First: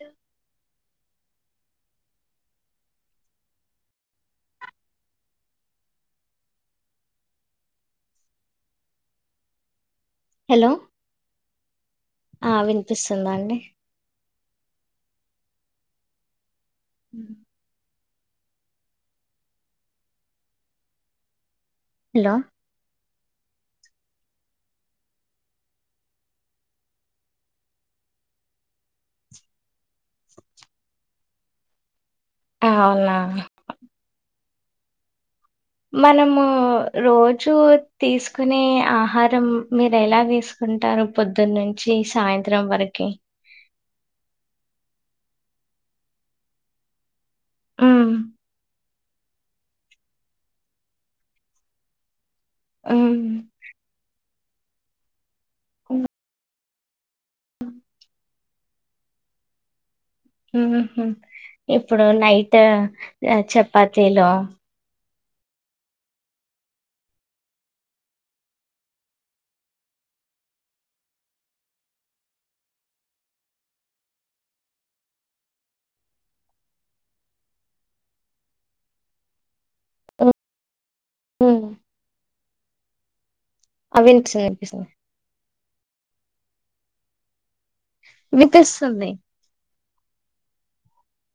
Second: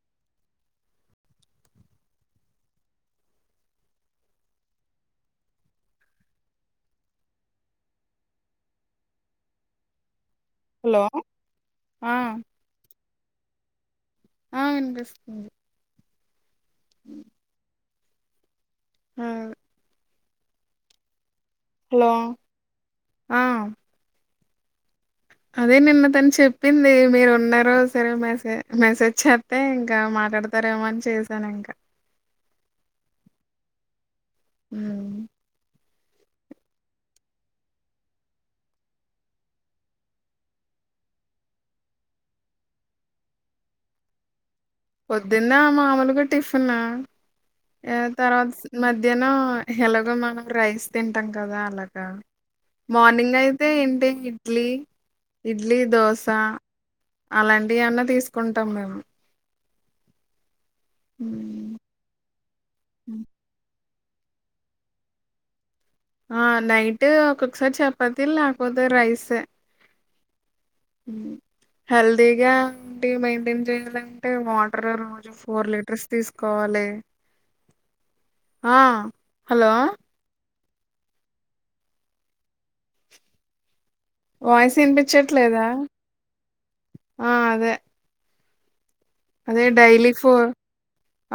అ hello! Hello! ఆ అ వినిపిస్తుందాండి? ఆ వినిపిస్తుంది. ఉ ఉమ్ హలో! ఆ అదే నిన్న తన్చెప్పింది మీరున్నరో సరే మెసే మెసేజ్ చేద్ తే ఇంకా మాట్లాడతారేమో అన్ఛేసానింక. అహ అవునా? ఉమ్ మనమూ రోజు తీసుకునే ఆహారం మీరెలా దీస్ ఉంటారు పొద్దున్నుంచి సాయంత్రం వరకి పొద్దున్న మామూలుగా ఆటిఫిన ఎ ఉమ్ తర్వాత. మధ్యాహ్నం ఎలాగో మనం రైస్ తింటాం కదా అలాగా ఉమ్ మార్నింగ్ అయితే ఏంటి ఇడ్లీ ఇడ్లీ దోశా అలాంటి అన్న తీసుకుంటాం మేము ఇప్పుడు నైట్ చపాతీలో ఆ నైట్ ఒక్కొక్కసారి చపాతి లేకపోతే రైసే. హెల్దీగా టీం మెయింటైన్ చేయాలంటే వాటర్ రోజు ఫోర్ లీటర్స్ తీసుకోవాలి ఆ హలో అవి వినిపిస్తుంది వాయిస్ వినిపిస్తుంది వినిపించట్లేదా ఆ అదే వినిపిస్తుంది అదే డైలీ ఫోర్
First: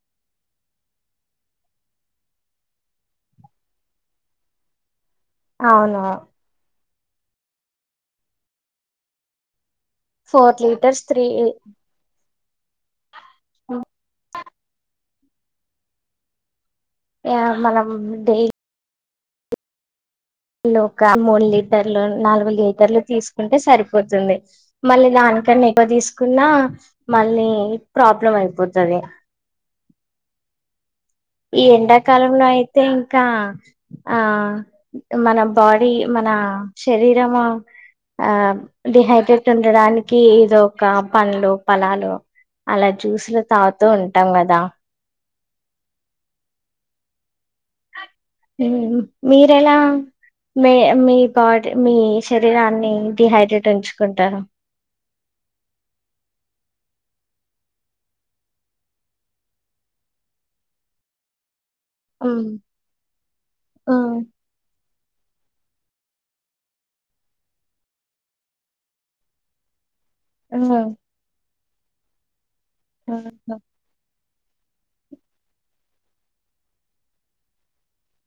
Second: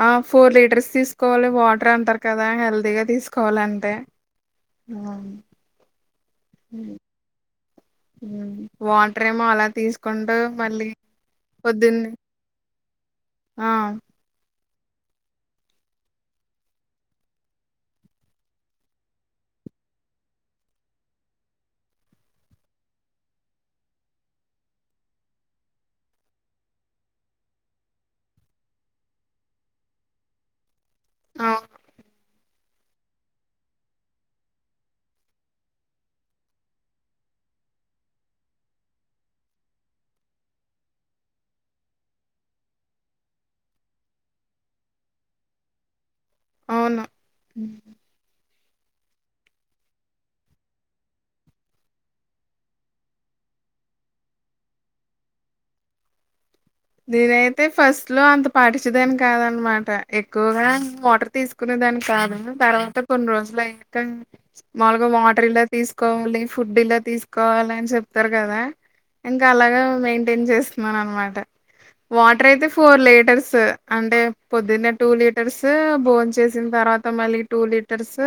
ఆ ఫోర్ లీటర్స్ తీసుకోవాలి వాటర్ అంటారు కదా హెల్దీగా తీసుకోవాలి అంతే ఆ అవును ఉమ్ వాటర్ ఏమో అలా తీసుకు. కొండగా ఫోర్ మళ్ళీ లీటర్స్ త్రీ పొద్దున్నే ఆ యా మనం డే ఈ లోక ఒక మూడు లీటర్లు నాలుగు లీటర్లు తీసుకుంటే సరిపోతుంది మళ్ళీ దానికన్నా ఎక్కువ తీసుకున్నా మళ్ళీ ప్రాబ్లం అయిపోతాది ఈ అవును ఎండాకాలంలో అయితే ఇంకా ఆ మన బాడీ మన శరీరము ఆ డిహైడ్రేట్ ఉండడానికి ఇదో ఒక పండ్లు ప లాలు అలా జూసులు తాగుతూ ఉంటాం కదా అవును లేదు మీరెలా మీ మీ బాడీ మీ శరీరాన్ని డిహైడ్రేట్ ఉంచుకుంటార దేనైతే ఫస్ట్ లో అంత పాటించేదాన్ని కాదన్నమాట ఎక్కువగా వాటర్ తీసుకునేదానిని కాదు తర్వాత కొన్ని రోజులు ఆ అయినక మాముల్గా వాటర్ ఇలా తీసుకోవాలి ఫుడ్ ఇలా తీసుకోవాలి అని చెప్తారు కదా ఇంకా అలాగ మెయింటైన్ ఆ చేస్తున్నాను అనమాట వాటర్ అయితే ఫోర్ ఆహా. లీటర్స్ అంటే పొద్దున్నే టూ లీటర్స్ బోన్ చేసిన తర్వాత మళ్ళీ టూ లీటర్స్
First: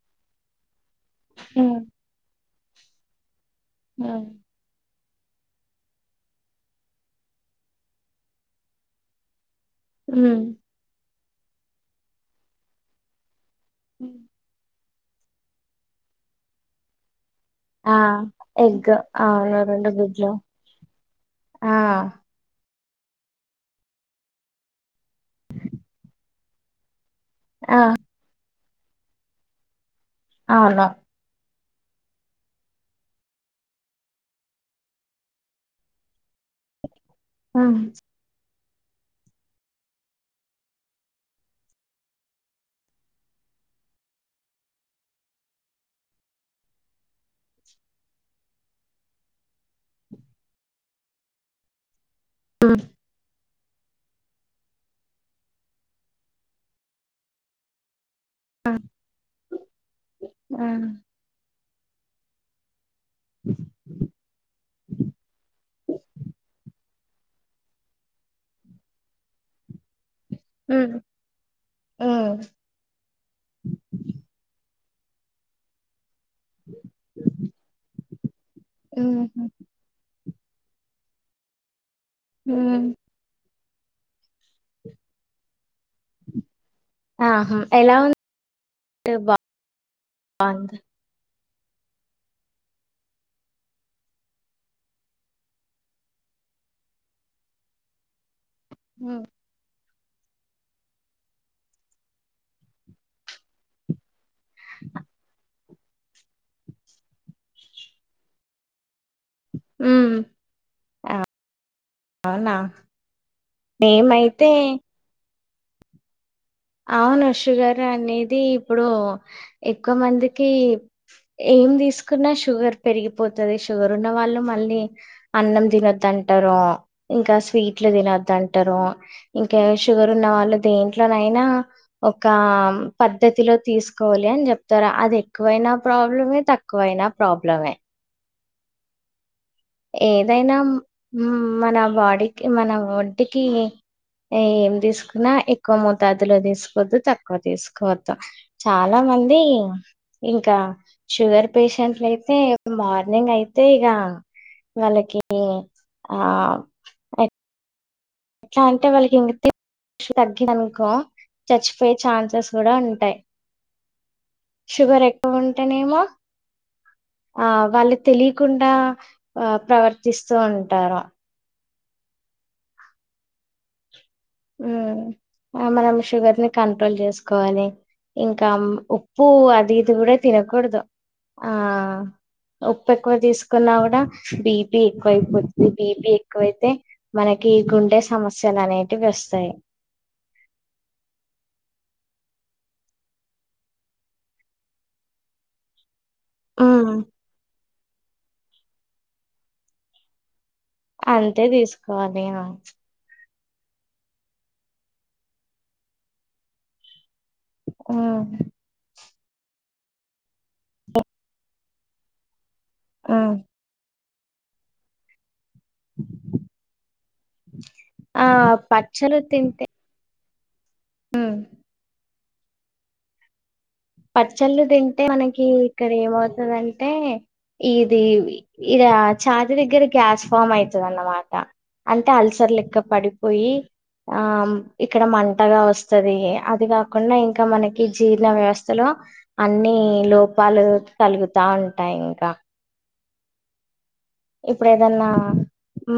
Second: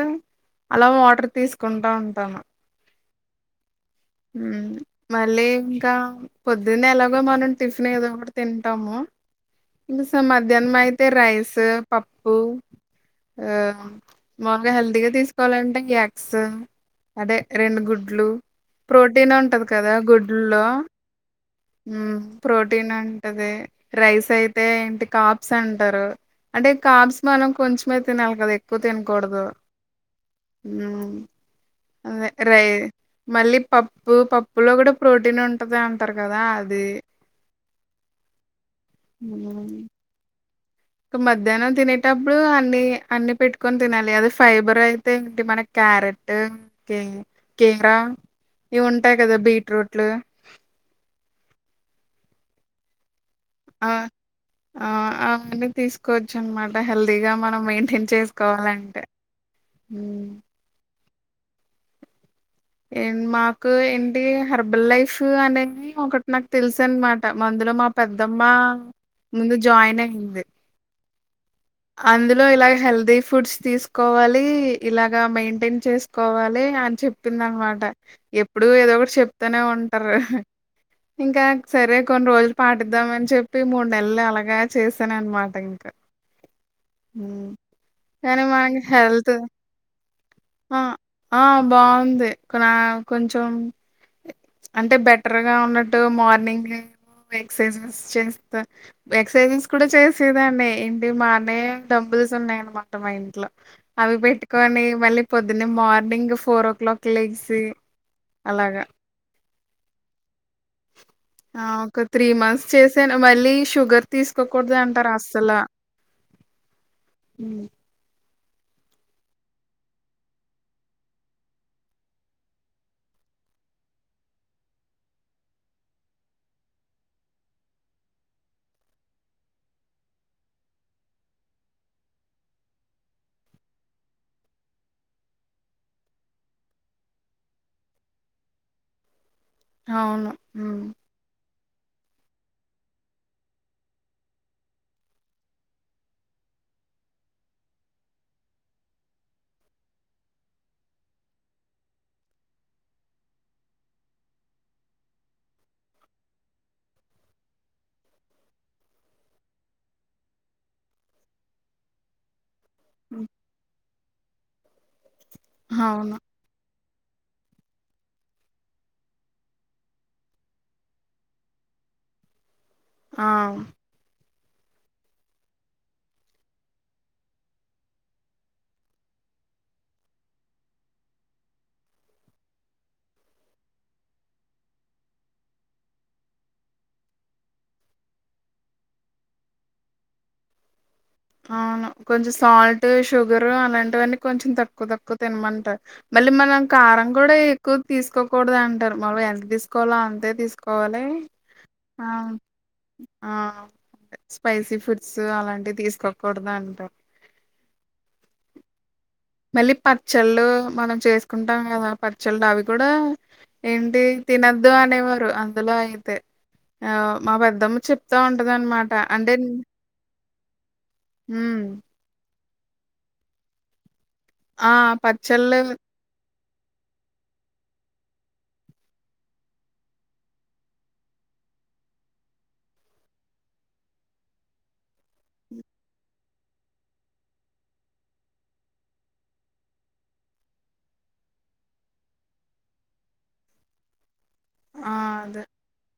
అలా వాటర్ ఉమ్ తీసుకుంటా ఉంటాము. ఆ ఉమ్ మళ్ళీ ఇంకా పొద్దున్నే ఎలాగో మనం టిఫిన్ ఏదో ఒకటి తింటాము ఇది స ఉమ్. మధ్యాహ్నం అయితే రైస్ పప్పు ఆ ఉమ్. మామూలుగా హెల్తీగా తీసుకోవాలంటే ఎగ్స్. అదే రెండు ఆ గుడ్లు ఎగ్ ప్రోటీన్ అవును ఉంటది రెండు కదా గుడ్లు గుడ్లులో ఆ ఉమ్. ప్రోటీన్ ఉంటది రైస్ అయితే ఏంటి కాబ్స్ అంటారు అంటే కాబ్స్ మనం ఆ కొంచమే తినాలి కదా ఎక్కువ తినకూడదు అవును ఉమ్ అదే రై మళ్ళీ పప్పు పప్పులో కూడా ప్రోటీన్ ఉంటది అంటారు కదా అది హా ఉ ఇక మధ్యాహ్నం తినేటప్పుడు అన్ని అన్ని పెట్టుకొని తినాలి అది ఫైబర్ అయితే వట్టి క్యారెట్ కే కీర ఇవి ఉంటాయి కదా బీట్రూట్లు ఆ అహ్ అహ్ అవన్నీ తీసుకోవచ్చు అన్నమాట హెల్దీగా మనం మెయింటైన్ చేస్ కోవాలంటే ఉమ్ మాకు ఏంటి హర్బల్ లైఫ్ అనేది ఒకటి నాకు తెలుసు అన్నమాట మందులో మా పెద్దమ్మ ముందు జాయిన్ అయింది ఉమ్ ఉమ్, అందులో ఇలాగ హెల్దీ ఫుడ్స్ తీసుకోవాలి ఇలాగా మెయింటైన్ చేస్ కోవాలి అని చెప్పింది అన్నమాట ఎప్పుడు ఏదో ఒకటి చెప్ ఉమ్, తనే ఉంటారు ఇంకా సరే కొన్ని రోజులు ఉమ్. పాటిద్దామని చెప్పి మూడు నెలలు అలాగా చేశాను అన్నమాట ఇంకా ఆహా ఎలా కానీ మనకి ఉంది హెల్త్ బాగుంది ఆ ఆ బాగుంది ఇక్కడ కొంచెం అంటే బెటర్ గా ఉన్నట్టు మార్నింగ్ లేసి ఎక్ససైజెస్ చేస్ ఉమ్ ఎక్ససైజెస్ కూడా చేసేదాన్ని ఇంటి పైనే డంబుల్స్ ఉన్నాయన్నమాట మా ఇంట్లో అవి పెట్టుకొని మళ్ళీ పొ ద్దున్నే మార్నింగ్ ఫోర్ ఓ క్లాక్ కి లెగిసి అలాగా ఉమ్ ఆ ఆ ఒక త్రీ మంత్స్ చేసాను మళ్ళీ షుగర్ మేమైతే తీసుకోకూడదు అంటారు అస్సలు అవును షుగర్ అనేది ఇప్పుడు ఎక్కువ మందికి ఏం తీసుకున్నా షుగర్ పెరిగిపోతది షుగర్ ఉన్నవాళ్ళు మళ్ళీ అన్నం తినొద్దంటారు ఇంకా స్వీట్లు తినొద్దు అంటారు ఇంకా షుగర్ ఉన్న వాళ్ళు దేంట్లోనైనా ఒక పద్ధతిలో తీసుకోవాలి అని చెప్తారుా అది ఎక్కువైన ప్రాబ్లమే తక్కువ వైనా ప్రాబ్లమే అవును. ఏదైనా హ్మ్. ఉమ్ మన బాడీకి మన ఒంటికీ ఏం తీసుకున్నా ఎక్కువ మోతాదులో తీసుకోవద్దు తక్కువ తీసుకోవద్దు చాలా మంది ఇంకా షుగర్ పేషెంట్లు అయితే మార్నింగ్ అయితే ఇగ వాళ్ళకి ఆ ఎట్లా అంటే వాళ్ళకి ఇన్ తగ్గింది అనుకో చచ్చిపోయే ఛాన్సెస్ కూడా ఉంటాయి హ్మ్. షుగర్ ఎక్కువ ఉంటేనేమో అవును. ఆ వాళ్ళు తెలియకుండా ఆ ప్రవర్తిస్తూ ఉంటారు. ఆహ్ ఆ మనం షుగర్ ని కంట్రోల్ చేసుకోవాలి ఇంకా ఉప్పు అది ఇది కూడా తినకూడదు ఆ ఉప్పు ఎక్కువ తీసుకున్నా కూడా బీపి ఎక్కువ అయిపోతుంది బీపి ఎక్కువైతే మనకి గుండె సమస్యలు అనేటివి వస్తాయి అవును కొంచెం సాల్ట్ షుగరు అలాంటివన్నీ కొంచెం తక్కువ తక్కువ తినమంటారు మళ్ళీ మనం ఉమ్. కారం కూడా ఎక్కువ తీసుకోకూడదు అంటారు మళ్ళు ఎంత తీసుకోవాలో అంతే తీసుకో వలే అంతే తీసుకోవాలి ఆ ఆ ఆ స్పైసీ ఫుడ్స్ అలాంటివి తీసుకోకూడదు అంటా ఉమ్ మళ్ళీ పచ్చళ్ళు మనం చేసుకుంటాం కదా పచ్చళ్ళు అవి కూడా ఆ ఏంటి తినద్దు అనేవారు అ అందులో అయితే ఆ మా పెద్దమ్మ చెప్తా ఆ ఉంటది అనమాట పచ్చలు అంటే తింటే ఉమ్ పచ్చళ్ళు ఆ తింటే మనకి పచ్చళ్ళు ఇక్కడ ఏమవుతదం అంటే ఇది ఇడ చాతి దగ్గర గ్యాస్ ఫామ్ అయితది అన్నమాట అంటే అల్సర్ లెక్క పడిపోయి ఆం ఇక్కడ మంటగా వస్తది అది కాకుండా ఇంకా మనకి జీర్ణ వ్యవస్ స్థలో అన్ని లోపాలు కలుగుతాంటాయి ఇంక ఇప్పుడు ఆ ఏదన్న అదే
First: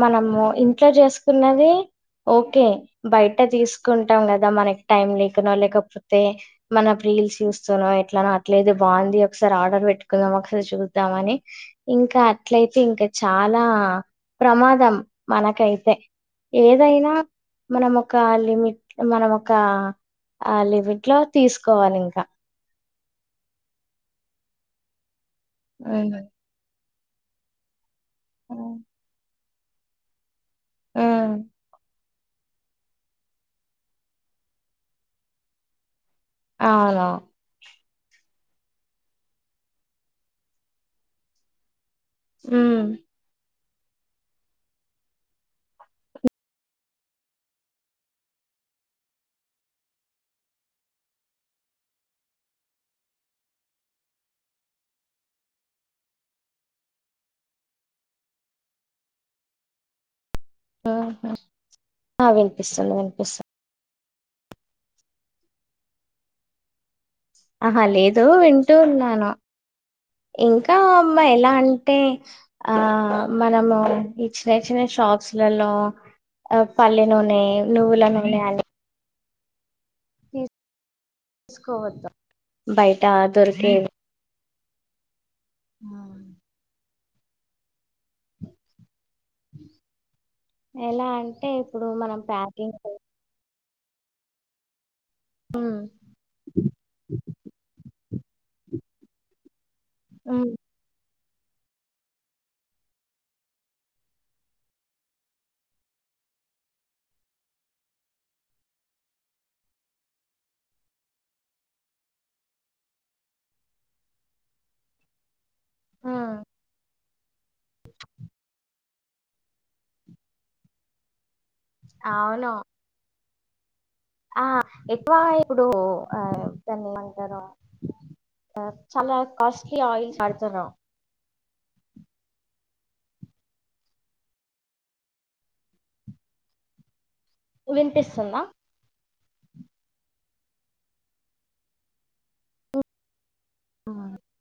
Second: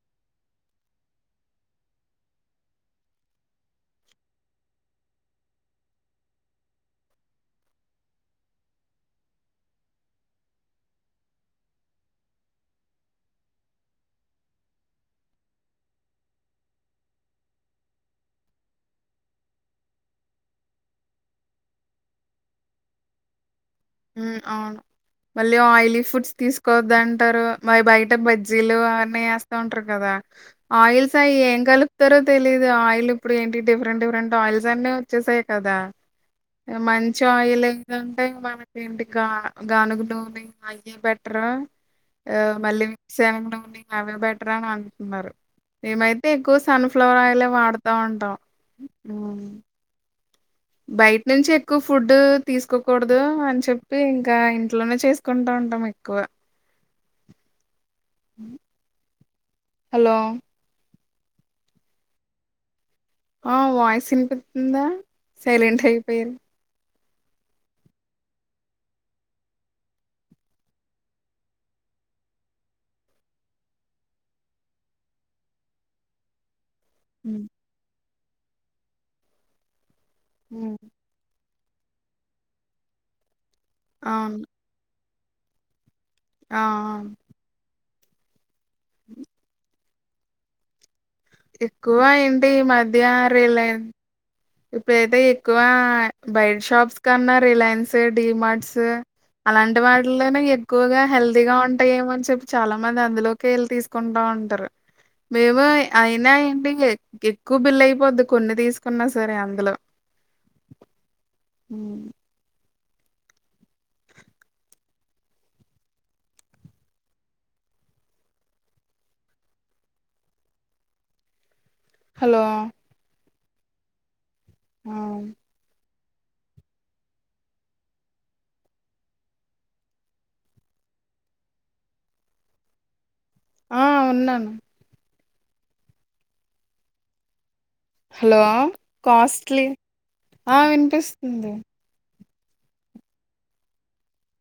మనము ఇంట్లో చేసుకున్నవి ఓకే బయట తీసుకుంటాం కదా మనకి టైం లేకనో లేకపోతే మన రీల్స్ చూస్తనో ఎట్లానో అట్లది బాగుంది ఒకసారి ఆర్డర్ పెట్టుకుందాం ఒకసారి చూద్దామని ఇంకా అట్లయితే ఇంకా చాలా ప్రమాదం మనకైతే ఏదైనా మనమొక లిమిట్ మనమొక ఆ లిమిట్ లో తీసుకోవాలింకా ఉ అవును మళ్ళీ ఆయిలీ ఉమ్. ఫుడ్స్ తీసుకోవద్దంటారు మరి బయట్ టే ఉమ్. బజ్జీలు అవన్ని ఎస్తా ఉంటారు కదా ఆయిల్స్ అయ్యేం కలుప్ తరో తెలిదు ఆయిల్ ఇప్పుడు ఏంటి డిఫరెంట్ డిఫరెంట్ ఆయిల్స్ అన్ని వచ్చేసాయి కదా అవును మంచి ఆయిల్ ఏందంటే మన ఏంటి గా గానుగు నూనె అయ్యె బెట్రా ఆ ఉమ్. మళ్ళీ మీ సేవగ నూనె అవే బెటర్ అని అంటున్నారు మేమైతే ఎక్కువ సన్ఫ్లవర్ ఆయిలే వాడుతా ఉంటాం బయట నుంచి ఎక్కువ ఫుడ్ తీసుకోకూడదు అని చెప్పి ఇంకా ఇంట్లోనే చేస్త కొంటంటం మెక్కువ ఉ హలో ఆహ ఆ వినిపిస్తుంది వినిపిస్ ఆ వాయిస్ వినిపితుందా సైలెంట్ అయిపోయరు ఆహా లేదు వింటూ ఉన్నాను ఇంకా అమ్మ ఎలా అంటే ఆ మనము ఈ చిన్న చిన్న షాప్స్ లల్లో ఆ పల్లి నూనె నువ్వుల నూనె అ ఉ చూసుకోవద్దా బయట దొరికే అవును ఆ ఆ హ ఉ ఎలా అంటే ఇప్పుడు ఎక్కువా మనం ఏంటి ప్యాకింగ్ ఈమధ్య రిలయన్ ఇప్పుడైతే ఎక్కువ హ్మ్ బయటి షాప్స్ కన్నా రిలయన్స్ డిమార్ట్స్ అలాంటి వాళ్ళను హ్మ్ ఎట్ల ఎక్కువగా హెల్తీగా ఉంటాయేమోనాని చెప్పి చాలా మంది అందులోకి వెళ్ళి తీసుకుంటా ఉంటారు. మేమోయి అయినా ఏంటి ఎక్ ఎక్కువ బిల్లయిపోద్ది కొన్ని తీసుకున్నాస సరే అందులో ఆ హలో అవును ఆ ఎక్కువ ఇప్పుడు ఆ అంటారు. చాలా కాస్ట్లీ ఆయిల్స్ వడతారు ఆ ఉన్నాను హలో వినిపిస్తుందా కాస్ట్లీ ఆ వినిపిస్తుంది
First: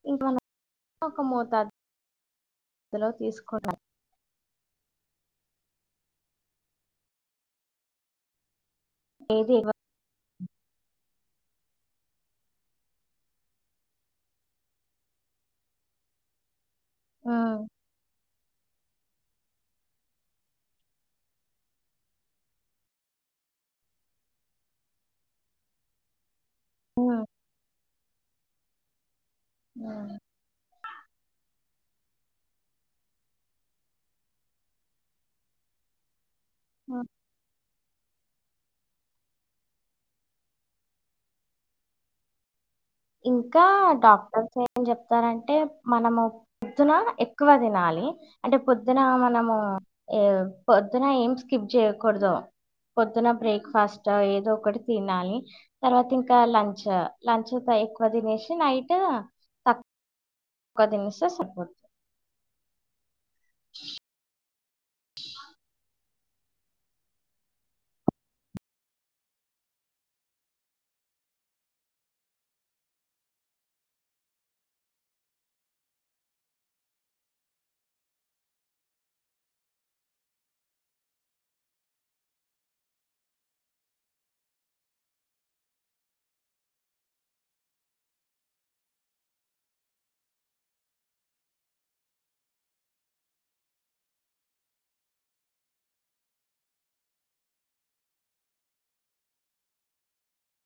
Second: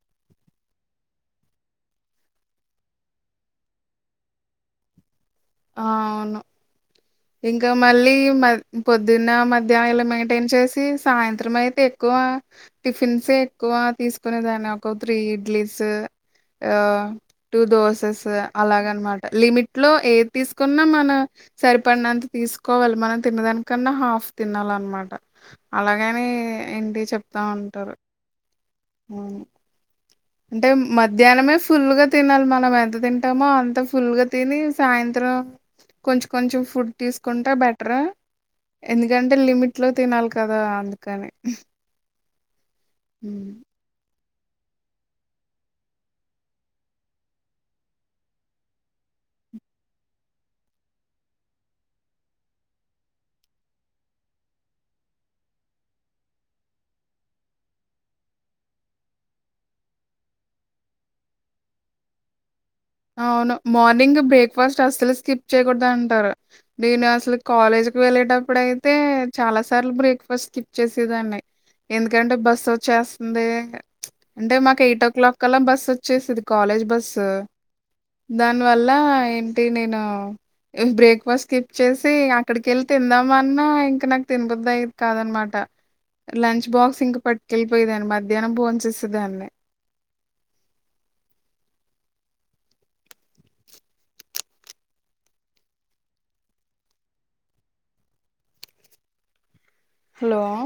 ఇంక మనం ఒక మోతదులో తీసుకుంటా [unintelligible] ఆ అవును ఇంకా మళ్ళీ మ పొద్దున్న ఏది మధ్యాహ్నము ఏం చేసి సాయంత్రం అయితే ఎక్కువ టిఫిన్సే ఎక్కువ తీసుకునే దాన్ని ఒక త్రీ ఇడ్లీస్ ఆ హ్మ్ టూ దోసెస్ అలాగ అన్మాట లిమిట్ లో ఏది తీసుకున్న మన సరిపడినంత తీసుకోవాలి మనం తిన్నదానికన్నా హాఫ్ తినాలన్నమాట అలాగని ఏంటి హ్మ్. చెప్తా ఉంటారు అవును ఆ అంటే మధ్యాహ్నమే ఫుల్గా తినాలి మనం ఎంత తింటామో అంత ఫుల్గా తిని సాయంత్రం కొంచెం కొంచెం ఫుడ్ హ్మ్. తీసుకుంటే బెటర్ ఎందుకంటే లిమిట్లో తినాలి కదా అందుకని హ్మ్. ఇంకా డాక్టర్స్ ఏమనీ చెప్తారంటే మనము పొద్దున ఎక్కువ తినాలి అంటే పొద్దున మనము పొద్దున ఏం స్కిప్ చేయకూడదు పొద్దున బ్రేక్ఫాస్ట్ ఏదో ఒకటి తినాలి తర్వాత ఇంకా లంచ్ లంచ్ త ఎక్కువతీనేసి నైట్ ఎక్కువ దినేసి సరిపోద్ది అవును మార్నింగ్ బ్రేక్ఫాస్ట్ అస్సలు స్కిప్ చేయకూడదు అంటారు నేను అసలు కాలేజ్కి వెళ్ళేటప్పుడు అయితే చాలా సార్లు బ్రేక్ఫాస్ట్ స్కిప్ చేసేదాన్నీ ఎందుకంటే బస్సు వచ్చేస్తుంది అంటే మాకు ఎయిట్ ఓ క్లాక్ కల్ల బస్ వచ్చేసిది కాలేజ్ బస్సు దానీ వల్ల ఏంటి నేను హ్ బ్రేక్ఫాస్ట్ స్కిప్ చేసి అక్కడికెళ్ళి తిందామన్నా ఇంకా నాక్ తినబుద్దయేది కాదన్మాట లంచ్ బాక్స్ ఇంక పట్కెళ్ళిపోయేదాన్ని మధ్యాహ్నం బొన్ చేసేదాన్ని హలో